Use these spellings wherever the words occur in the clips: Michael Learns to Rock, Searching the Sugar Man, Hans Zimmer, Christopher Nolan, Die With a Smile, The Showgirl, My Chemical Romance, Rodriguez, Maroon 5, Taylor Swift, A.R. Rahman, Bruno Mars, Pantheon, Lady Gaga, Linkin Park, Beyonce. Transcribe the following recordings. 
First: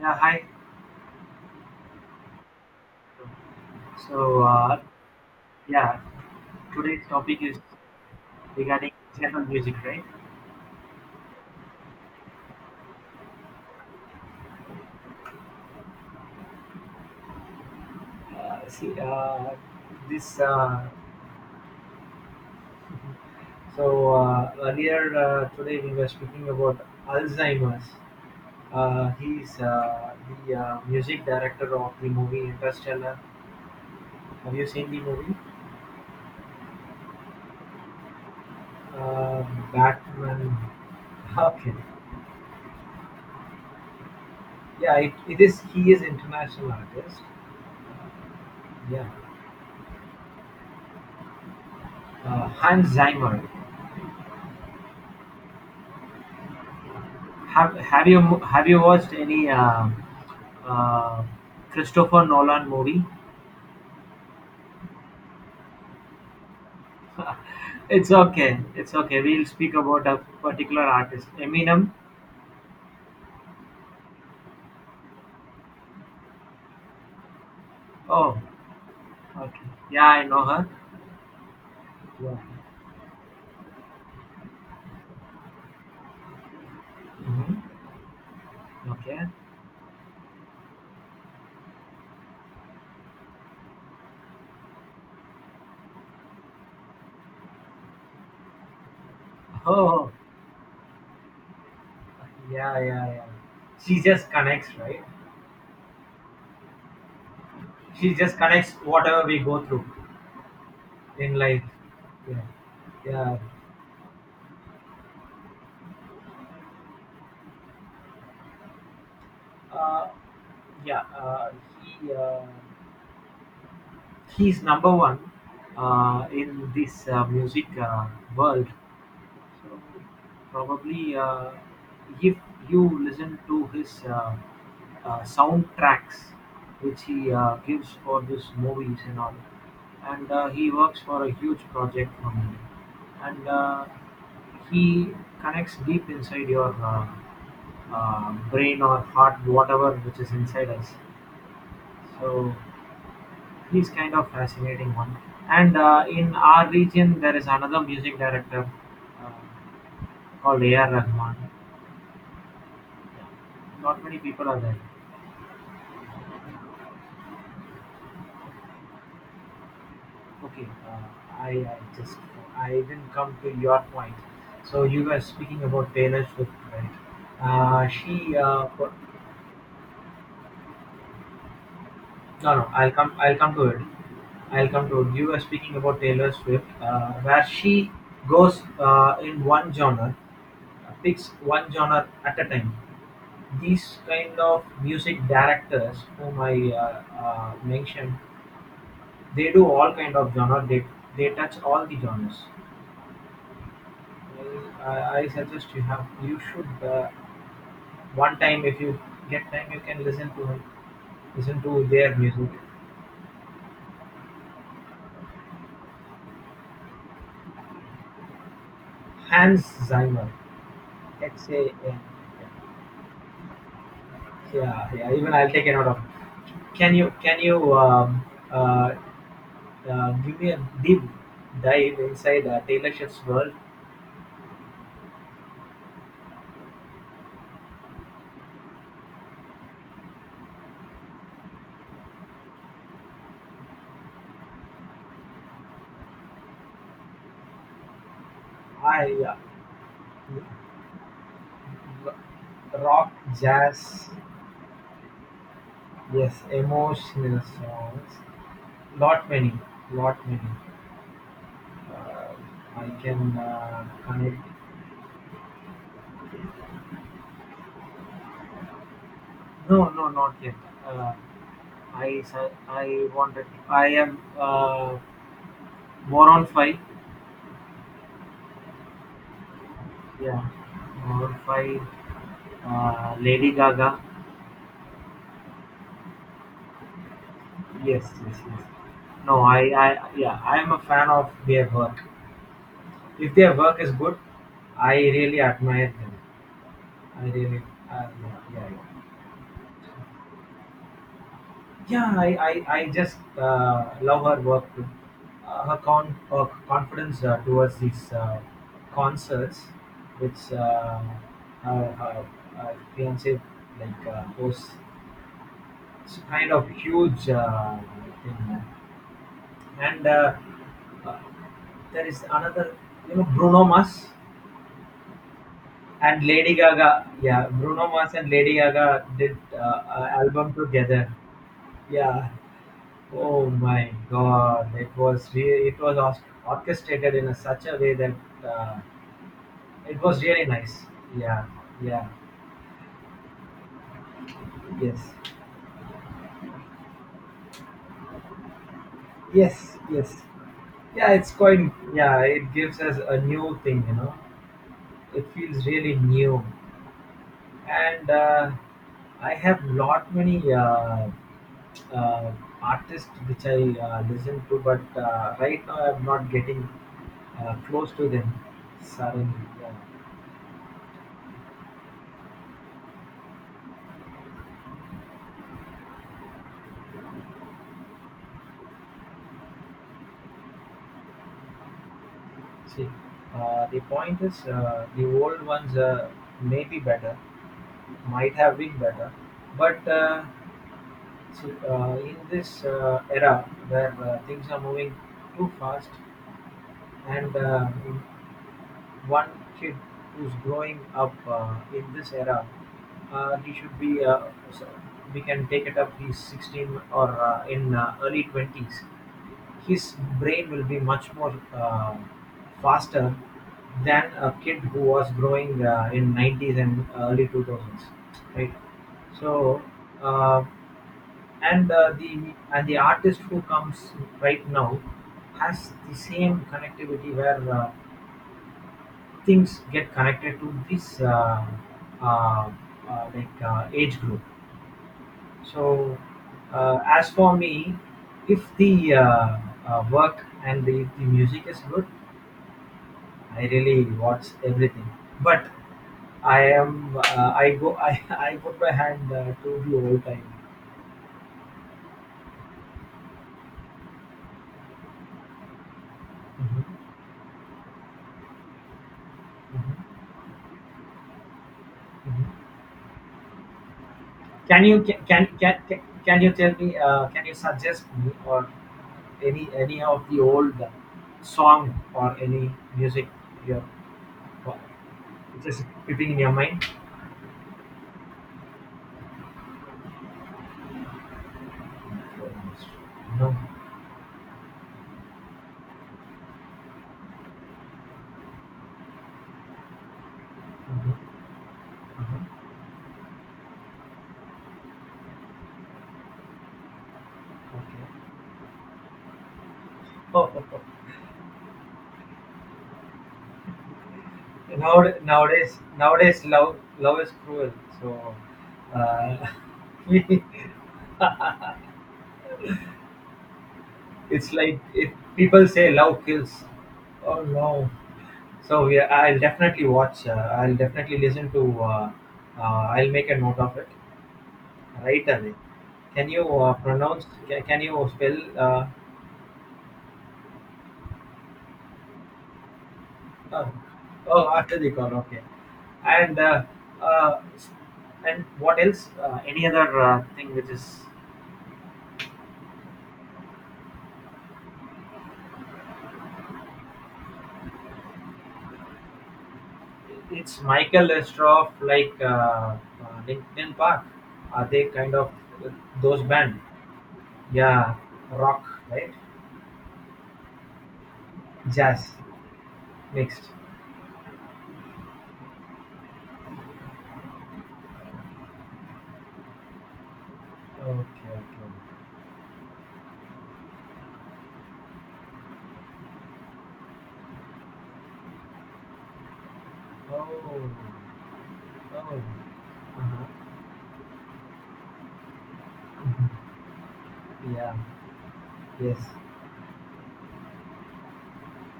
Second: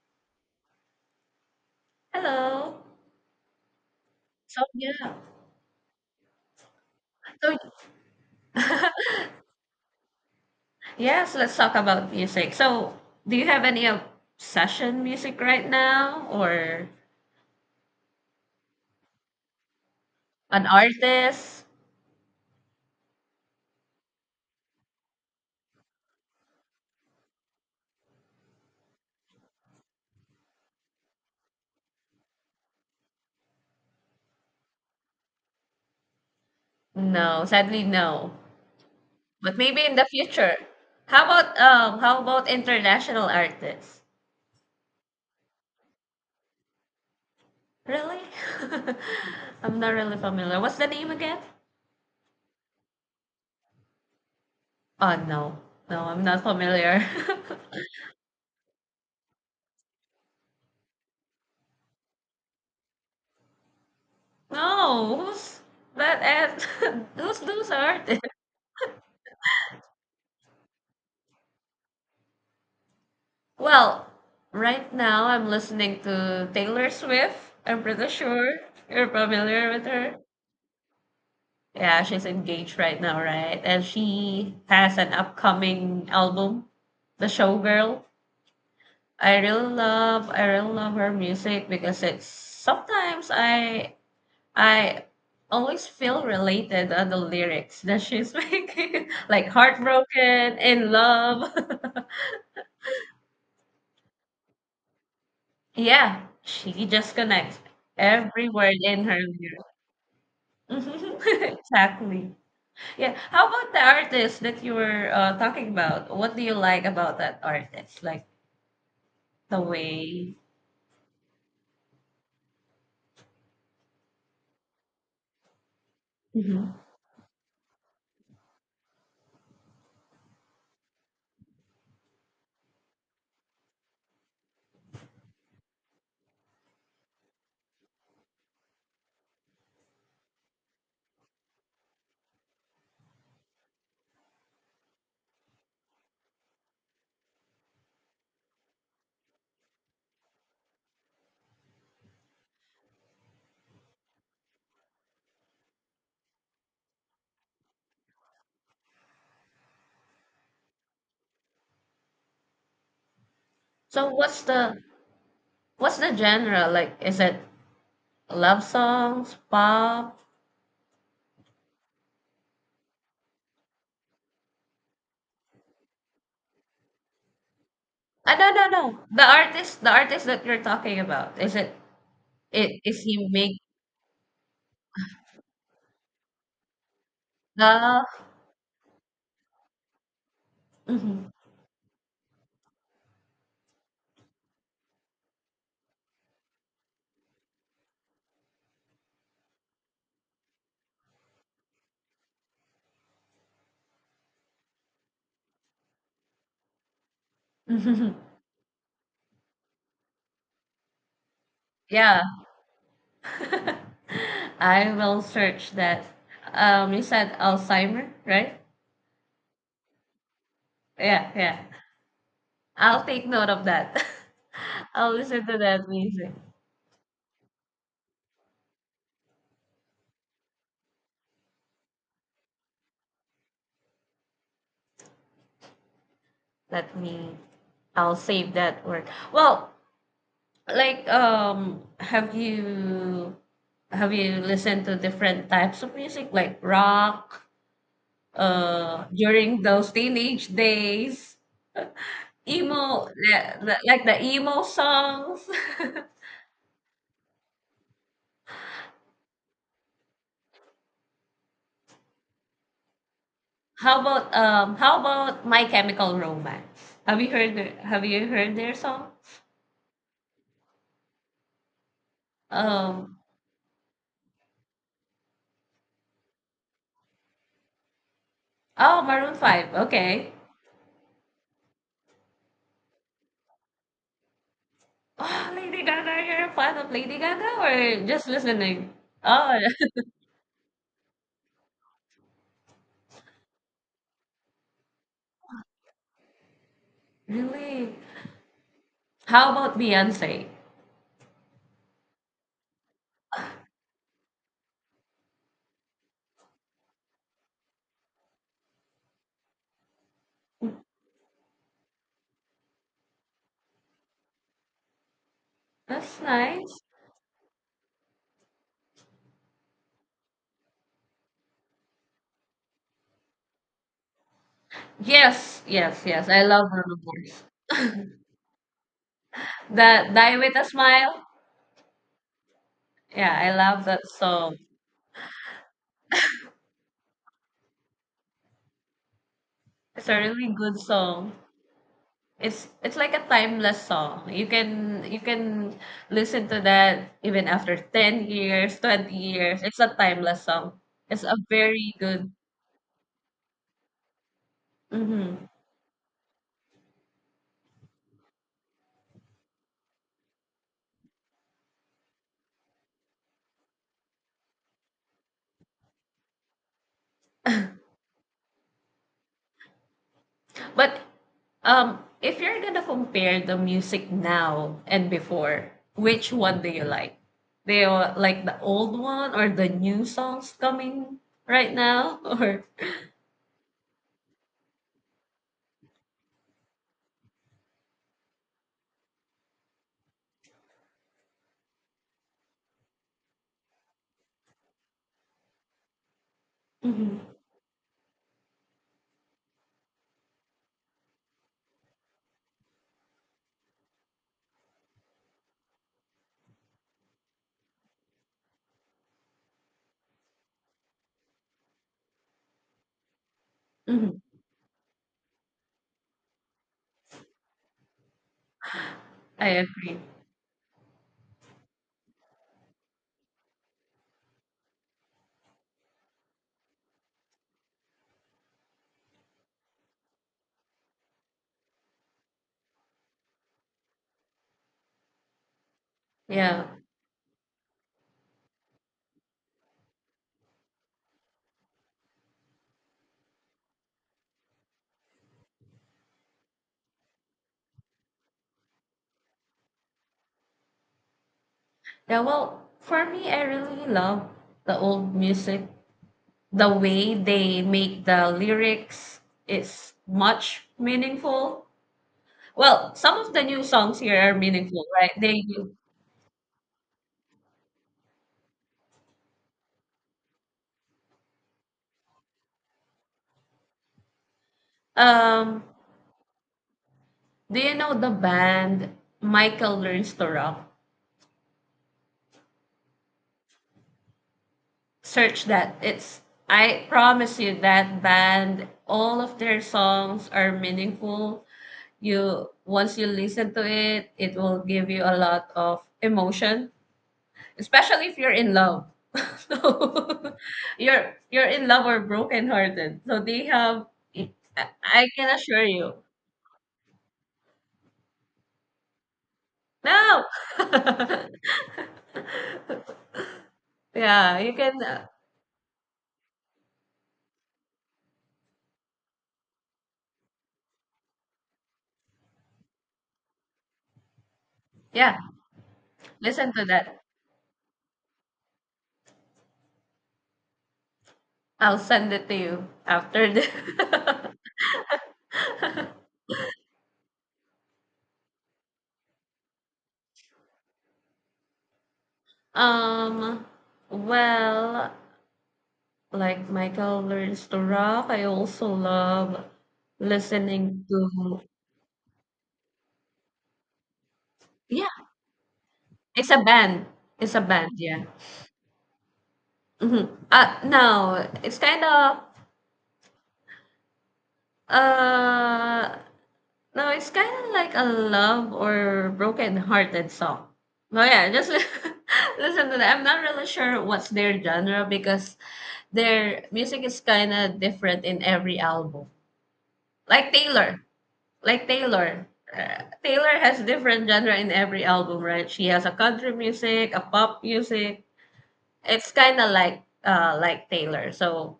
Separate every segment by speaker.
Speaker 1: Yeah, hi.
Speaker 2: Hello.
Speaker 1: So,
Speaker 2: So
Speaker 1: uh,
Speaker 2: yeah.
Speaker 1: yeah, today's topic
Speaker 2: So
Speaker 1: is regarding classical music, right?
Speaker 2: yes, let's talk about music. So do you have any obsession music right now or
Speaker 1: See, this,
Speaker 2: an artist?
Speaker 1: so earlier today we were speaking about Alzheimer's. He's the music director of the movie Interstellar. Have you seen the movie?
Speaker 2: No, sadly no.
Speaker 1: Uh,
Speaker 2: But maybe in the
Speaker 1: Batman.
Speaker 2: future. How about
Speaker 1: Okay.
Speaker 2: international artists?
Speaker 1: Yeah, it is. He is international artist.
Speaker 2: Really?
Speaker 1: Yeah,
Speaker 2: I'm not really familiar. What's the name again?
Speaker 1: Hans Zimmer.
Speaker 2: Oh no. No, I'm not familiar.
Speaker 1: Have Have you Have you watched any uh, Christopher Nolan movie?
Speaker 2: No, who's that? Who's those
Speaker 1: It's
Speaker 2: artists?
Speaker 1: okay. It's okay. We'll speak about a particular artist, Eminem.
Speaker 2: Well, right now I'm listening to Taylor Swift. I'm pretty
Speaker 1: Oh,
Speaker 2: sure you're
Speaker 1: okay.
Speaker 2: familiar with
Speaker 1: Yeah,
Speaker 2: her.
Speaker 1: I know her.
Speaker 2: Yeah, she's
Speaker 1: Yeah.
Speaker 2: engaged right now, right? And she has an upcoming album, The
Speaker 1: hmm
Speaker 2: Showgirl.
Speaker 1: Okay.
Speaker 2: I really love her music because it's sometimes I always feel related on the lyrics that she's making, like
Speaker 1: Oh,
Speaker 2: heartbroken, in love.
Speaker 1: yeah, yeah, yeah. She just connects, right?
Speaker 2: Yeah, she just connects
Speaker 1: She just
Speaker 2: every
Speaker 1: connects
Speaker 2: word in her
Speaker 1: whatever we go
Speaker 2: lyrics.
Speaker 1: through in life.
Speaker 2: Exactly.
Speaker 1: Yeah,
Speaker 2: Yeah.
Speaker 1: yeah,
Speaker 2: How about the artist that you were talking about? What do you like about that artist? Like the
Speaker 1: uh,
Speaker 2: way.
Speaker 1: yeah. Uh, he. Uh, He's number one in
Speaker 2: Mhm.
Speaker 1: this music world. So probably, if you listen to his soundtracks, which he gives for these movies and all, and he works for a huge project from India, and he connects deep inside your brain or heart, whatever which is inside us. So he's kind of fascinating one. And in our region, there is another music director uh, called A.R. Rahman. Yeah. Not
Speaker 2: So
Speaker 1: many people are there.
Speaker 2: what's the genre? Like, is it love songs, pop?
Speaker 1: Okay, I just I didn't come to your point. So you were speaking about Taylor Swift, right? Uh,
Speaker 2: Ah,
Speaker 1: she
Speaker 2: no, no,
Speaker 1: uh, pro-
Speaker 2: no. The artist that you're talking about, is it?
Speaker 1: no, no.
Speaker 2: It is he
Speaker 1: I'll come
Speaker 2: make
Speaker 1: to it. I'll come to it. You were speaking about Taylor Swift, where she
Speaker 2: the?
Speaker 1: goes in one genre, picks one genre at a time. These kind of music directors whom I mentioned, they do all kind of genre. They touch all the genres. I suggest you should one time if you get time you can listen to him, listen to their
Speaker 2: Yeah.
Speaker 1: music.
Speaker 2: I will search that. You said Alzheimer, right?
Speaker 1: Hans Zimmer.
Speaker 2: Yeah,
Speaker 1: Let's
Speaker 2: yeah.
Speaker 1: yeah,
Speaker 2: I'll take note of that.
Speaker 1: yeah.
Speaker 2: I'll
Speaker 1: yeah, Even
Speaker 2: listen
Speaker 1: I'll
Speaker 2: to
Speaker 1: take a note
Speaker 2: that
Speaker 1: of.
Speaker 2: music.
Speaker 1: Can you uh, give me a deep dive inside Taylor Swift's world?
Speaker 2: Let me. I'll save that word. Well, like, have you listened to different types of music like rock?
Speaker 1: I
Speaker 2: During those teenage days,
Speaker 1: uh,
Speaker 2: emo,
Speaker 1: Rock,
Speaker 2: like
Speaker 1: jazz,
Speaker 2: the emo songs.
Speaker 1: yes, emotional songs. Lot many, lot many. Uh, I can
Speaker 2: How about
Speaker 1: connect.
Speaker 2: My Chemical Romance? Have you heard their song?
Speaker 1: No, no, not yet. Uh, I
Speaker 2: Um
Speaker 1: wanted. I am Moron Five.
Speaker 2: oh Maroon 5. Okay.
Speaker 1: Yeah, Moron Five. Lady Gaga.
Speaker 2: Oh, Lady Gaga, you're a fan of Lady Gaga or
Speaker 1: Yes,
Speaker 2: just
Speaker 1: yes, yes.
Speaker 2: listening?
Speaker 1: No,
Speaker 2: Oh,
Speaker 1: I, Yeah, I am a fan of their work. If their work is good, I really admire them. I really,
Speaker 2: really?
Speaker 1: uh, yeah, yeah. yeah.
Speaker 2: How about Beyonce?
Speaker 1: Yeah, I just love her work too. Her, con- her confidence towards these concerts, which her, her, her fiance like hosts, it's
Speaker 2: That's
Speaker 1: kind of
Speaker 2: nice.
Speaker 1: huge thing. Yeah. And uh, there is another, you know, Bruno Mars
Speaker 2: Yes, yes,
Speaker 1: and
Speaker 2: yes. I
Speaker 1: Lady
Speaker 2: love
Speaker 1: Gaga.
Speaker 2: Maroon
Speaker 1: Yeah, Bruno
Speaker 2: 5.
Speaker 1: Mars and Lady Gaga did an
Speaker 2: The Die
Speaker 1: album
Speaker 2: With a
Speaker 1: together.
Speaker 2: Smile.
Speaker 1: Yeah,
Speaker 2: Yeah,
Speaker 1: oh
Speaker 2: I love
Speaker 1: my
Speaker 2: that song.
Speaker 1: God! It was orchestrated in a, such a way that uh, it
Speaker 2: It's a
Speaker 1: was really
Speaker 2: really good
Speaker 1: nice.
Speaker 2: song.
Speaker 1: Yeah, yeah,
Speaker 2: It's like a timeless song. You
Speaker 1: yes,
Speaker 2: can you can listen to that even after 10 years, 20 years.
Speaker 1: yes,
Speaker 2: It's a
Speaker 1: yes.
Speaker 2: timeless song.
Speaker 1: Yeah,
Speaker 2: It's
Speaker 1: it's
Speaker 2: a
Speaker 1: quite.
Speaker 2: very
Speaker 1: Yeah,
Speaker 2: good.
Speaker 1: it gives us a new thing. You know, it
Speaker 2: Mhm.
Speaker 1: feels really new, and I have lot many uh, artists which I listen to, but right now I'm not getting close to them. Suddenly, yeah.
Speaker 2: But if you're going to compare the music now and before, which one do you like? Do you like the old one or the new songs coming right now or
Speaker 1: See, the point is, the old ones may be better, might have been better, but see, in this era where things are moving too fast,
Speaker 2: hmm
Speaker 1: and one kid who's growing up in this era, he should be. So we can take it up. He's 16 or in early 20s. His brain will be much more faster than
Speaker 2: hmm
Speaker 1: a kid who was growing in 90s and early 2000s, right?
Speaker 2: I
Speaker 1: So,
Speaker 2: agree.
Speaker 1: uh, and the and the artist who comes right now has the same connectivity where things get connected to this uh, age group. So,
Speaker 2: Yeah.
Speaker 1: as for me, if the work and the music is good, I really watch everything, but I go I put my hand to the old time.
Speaker 2: Yeah, well, for me, I really love the old music the
Speaker 1: Mhm,
Speaker 2: way they make the lyrics
Speaker 1: mhm,
Speaker 2: is much meaningful.
Speaker 1: mhm.
Speaker 2: Well, some of the new songs here are meaningful, right? They
Speaker 1: Can you tell me? Can you suggest me or any of the old song or any music here? Which
Speaker 2: um
Speaker 1: is keeping in your mind?
Speaker 2: do you know the band Michael Learns to Rock?
Speaker 1: No.
Speaker 2: Search that. It's I promise you that band all of their songs are
Speaker 1: Mhm,
Speaker 2: meaningful.
Speaker 1: mhm.
Speaker 2: You once you listen to it, it will give you a lot of emotion especially if you're in love. So
Speaker 1: Okay.
Speaker 2: you're in love or brokenhearted. So they have I can assure you.
Speaker 1: Nowadays love is cruel, so uh,
Speaker 2: No.
Speaker 1: it's
Speaker 2: Yeah, you
Speaker 1: like
Speaker 2: can
Speaker 1: if people say love kills. Oh no. So yeah, I'll definitely watch I'll definitely listen to I'll make a note of it right
Speaker 2: yeah,
Speaker 1: away. Can you
Speaker 2: listen to that.
Speaker 1: pronounce can you spell
Speaker 2: I'll send it to you after the
Speaker 1: oh, oh, after the call, okay. And uh, and what else, any other thing which is
Speaker 2: Um well, like Michael learns to rock, I also love
Speaker 1: it's
Speaker 2: listening
Speaker 1: Michael
Speaker 2: to
Speaker 1: Lestroff, like Linkin Park. Are they
Speaker 2: yeah,
Speaker 1: kind of uh, those
Speaker 2: it's a
Speaker 1: band?
Speaker 2: band. It's a band,
Speaker 1: Yeah,
Speaker 2: yeah.
Speaker 1: rock, right?
Speaker 2: Mhm. No, it's kind
Speaker 1: Jazz,
Speaker 2: of
Speaker 1: mixed.
Speaker 2: uh no, it's kind of like a love or broken-hearted song. No,
Speaker 1: Okay,
Speaker 2: yeah, just
Speaker 1: okay.
Speaker 2: listen to that. I'm not really sure what's their genre because their music is kind of different in every album.
Speaker 1: Oh,
Speaker 2: Like
Speaker 1: oh.
Speaker 2: Taylor, like Taylor.
Speaker 1: Uh-huh.
Speaker 2: Taylor has different genre in every album, right? She has a
Speaker 1: Mhm.
Speaker 2: country music, a pop
Speaker 1: Yeah.
Speaker 2: music.
Speaker 1: Yes.
Speaker 2: It's kind of like Taylor. So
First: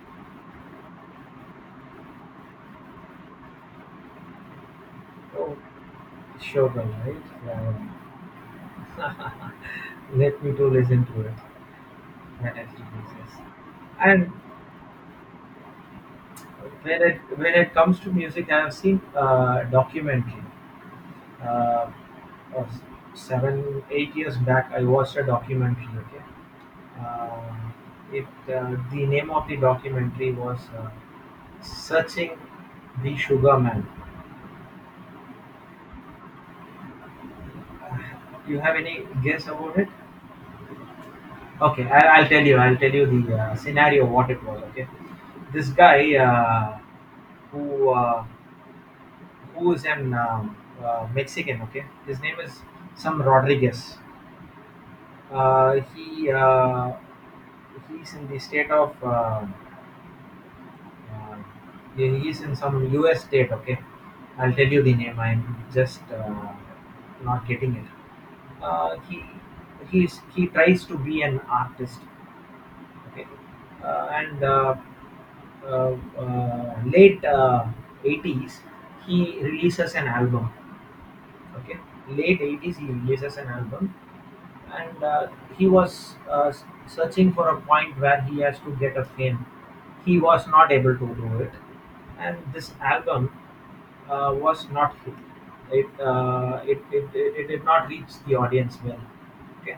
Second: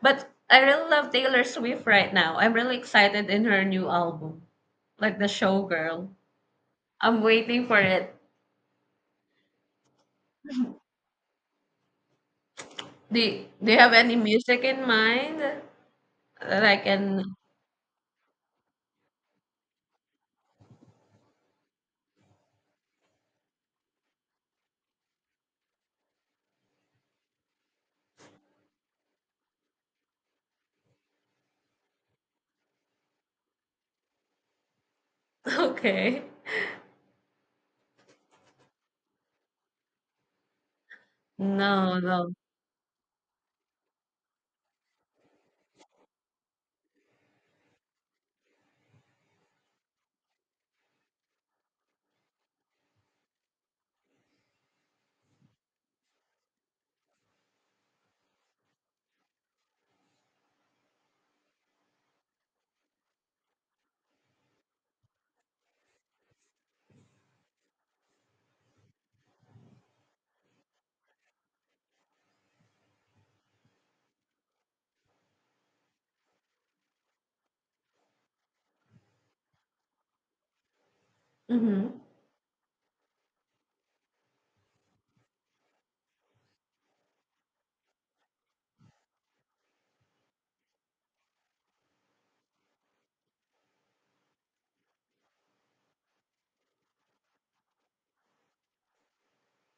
Speaker 2: but I really love Taylor Swift right now. I'm really excited in her new album, like the
Speaker 1: Oh,
Speaker 2: Showgirl.
Speaker 1: sure, girl, right?
Speaker 2: I'm
Speaker 1: Yeah.
Speaker 2: waiting for
Speaker 1: Yeah.
Speaker 2: it.
Speaker 1: Let me to listen to it when it releases.
Speaker 2: Do you have any
Speaker 1: And
Speaker 2: music in mind that I can?
Speaker 1: when it comes to music, I have seen a documentary, uh, uh, 7 8 years back I watched a documentary. Okay, uh, it the name of the documentary was, searching the sugar man.
Speaker 2: Okay.
Speaker 1: Do you have any guess about it? Okay,
Speaker 2: No,
Speaker 1: I'll
Speaker 2: no.
Speaker 1: tell you, I'll tell you the scenario what it was. Okay, this guy who uh, who is an Mexican, okay. His name is some Rodriguez. uh, he uh, he's in the state of Uh, yeah, he is in some U.S. state. Okay, I'll tell you the name. I'm just not getting it. Uh, he he's, he tries to be an artist. Okay, and late 80s he releases an album. Okay,
Speaker 2: Mm-hmm.
Speaker 1: late 80s he releases an album, and he was searching for a point where he has to get a fame. He was not able to do it, and this album was not hit. It did not reach the audience well. Okay,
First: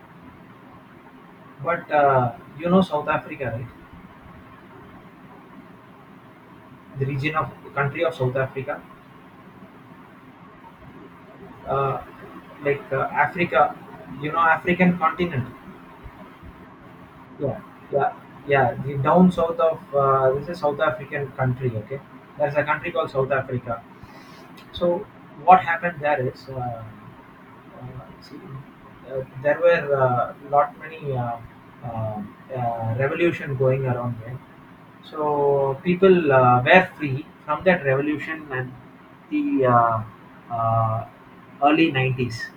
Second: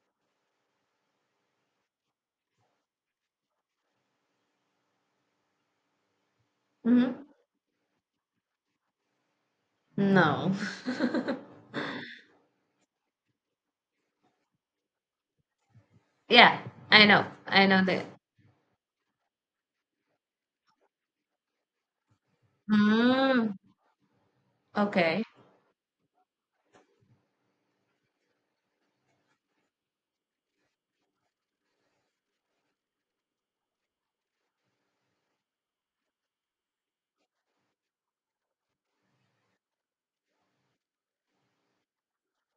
Speaker 1: but you know South Africa, right? The
Speaker 2: Mm-hmm.
Speaker 1: region of country of South Africa,
Speaker 2: No.
Speaker 1: uh, like Africa, you know, African continent.
Speaker 2: Yeah, I know.
Speaker 1: Yeah,
Speaker 2: I know that.
Speaker 1: yeah, yeah. The down south of this is South African country. Okay, there's a country called South
Speaker 2: Mm,
Speaker 1: Africa. So
Speaker 2: okay.
Speaker 1: what happened there is, see, there were lot many uh, revolution going around there. So people were free from that revolution and the uh, early 90s.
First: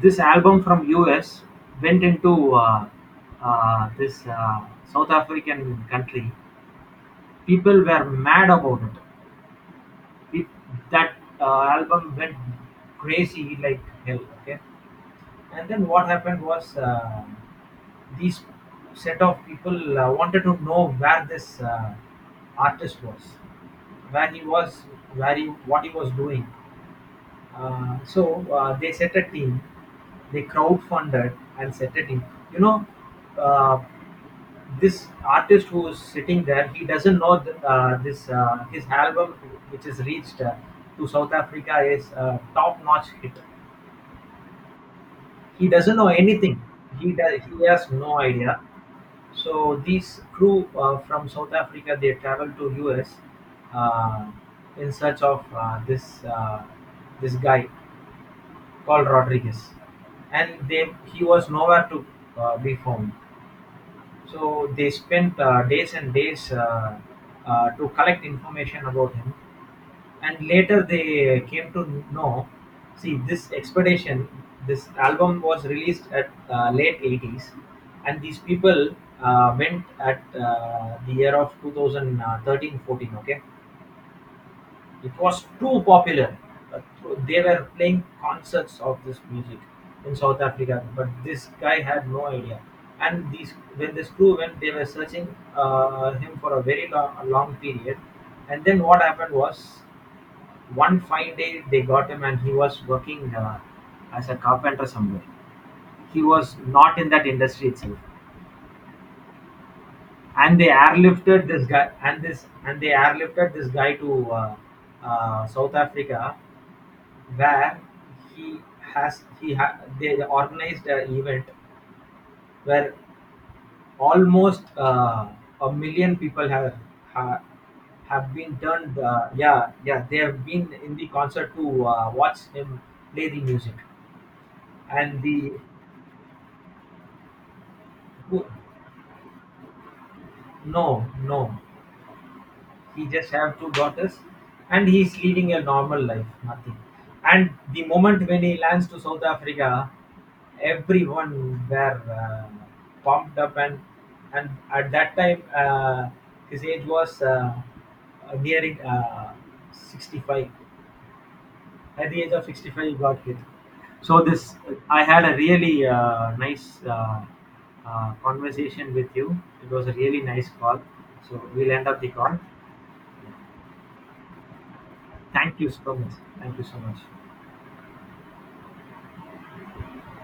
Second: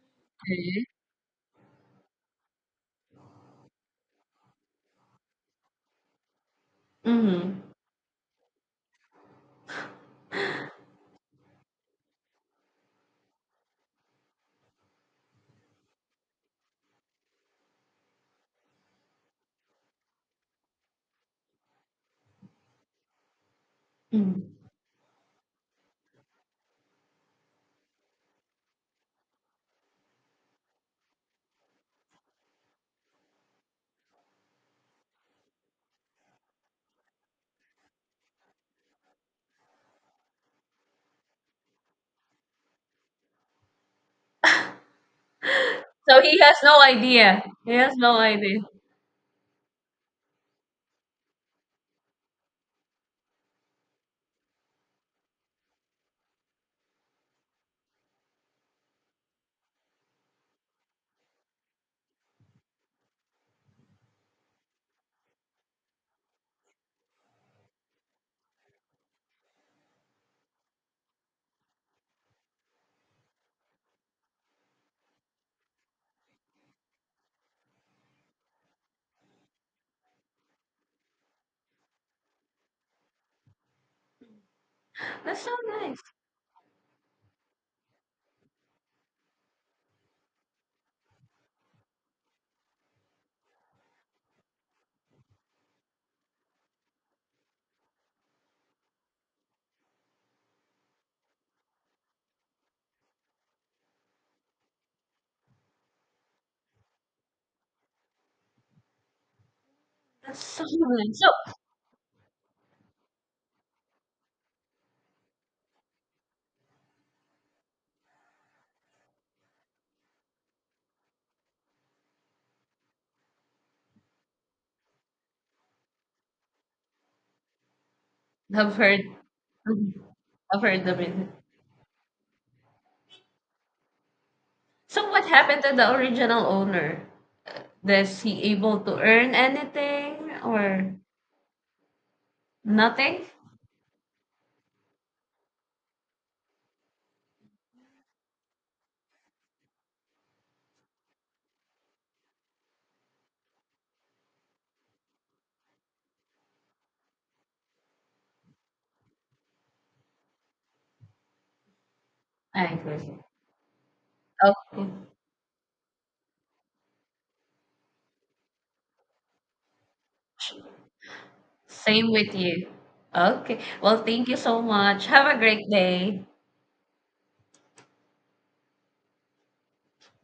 Speaker 1: This album from US went into this South African country.
Speaker 2: Mm-hmm.
Speaker 1: People were mad about it. It that album went crazy like hell. Okay, and then what happened was, these set of people wanted to know where this artist was, where he
Speaker 2: Mm.
Speaker 1: was, where he, what he was doing. They set a team, they crowdfunded and set a team. You know, uh, this artist who is sitting there, he doesn't know th- this his album, which is reached to South Africa, is a top-notch hit. He doesn't know
Speaker 2: So he has
Speaker 1: anything.
Speaker 2: no idea.
Speaker 1: He
Speaker 2: He
Speaker 1: has
Speaker 2: has no
Speaker 1: no
Speaker 2: idea.
Speaker 1: idea. So these crew from South Africa, they traveled to US uh, in search of this guy called Rodriguez, and they he was nowhere to be found. So they spent days and days to collect information about him, and later they came to know. See, this expedition, this album was released at late 80s, and these people went at the year of two thousand thirteen fourteen. Okay, it
Speaker 2: That's
Speaker 1: was
Speaker 2: so
Speaker 1: too
Speaker 2: nice.
Speaker 1: popular. Uh, They were playing concerts of this music in South Africa, but this guy had no idea. And these, when this crew went, they were searching him for a long period. And then what happened was, one fine day they got him, and he was working as a carpenter somewhere. He was not in that industry itself.
Speaker 2: That's
Speaker 1: And
Speaker 2: so
Speaker 1: they
Speaker 2: nice.
Speaker 1: airlifted
Speaker 2: So
Speaker 1: this guy, and they airlifted this guy to South Africa where he has he ha, they organized an event where almost a million people have, have been
Speaker 2: I've
Speaker 1: turned,
Speaker 2: heard
Speaker 1: they have
Speaker 2: I've
Speaker 1: been
Speaker 2: heard
Speaker 1: in
Speaker 2: of
Speaker 1: the
Speaker 2: it.
Speaker 1: concert to watch him play the music.
Speaker 2: So
Speaker 1: and
Speaker 2: what
Speaker 1: the
Speaker 2: happened to the original owner? Was he
Speaker 1: who-
Speaker 2: able to earn anything or
Speaker 1: no, no. He
Speaker 2: nothing?
Speaker 1: just have two daughters, and he's leading a normal life, nothing. And the moment when he lands to South Africa, everyone were pumped up, and at that time his age was nearing 65. At the age of
Speaker 2: I
Speaker 1: 65, he
Speaker 2: agree.
Speaker 1: got hit. So this,
Speaker 2: Okay.
Speaker 1: I had a really nice conversation with you. It was a really nice call. So we'll end up the
Speaker 2: Same with
Speaker 1: call.
Speaker 2: you. Okay. Well, thank you so much. Have a
Speaker 1: Thank
Speaker 2: great
Speaker 1: you so much.
Speaker 2: day.
Speaker 1: Thank you so much.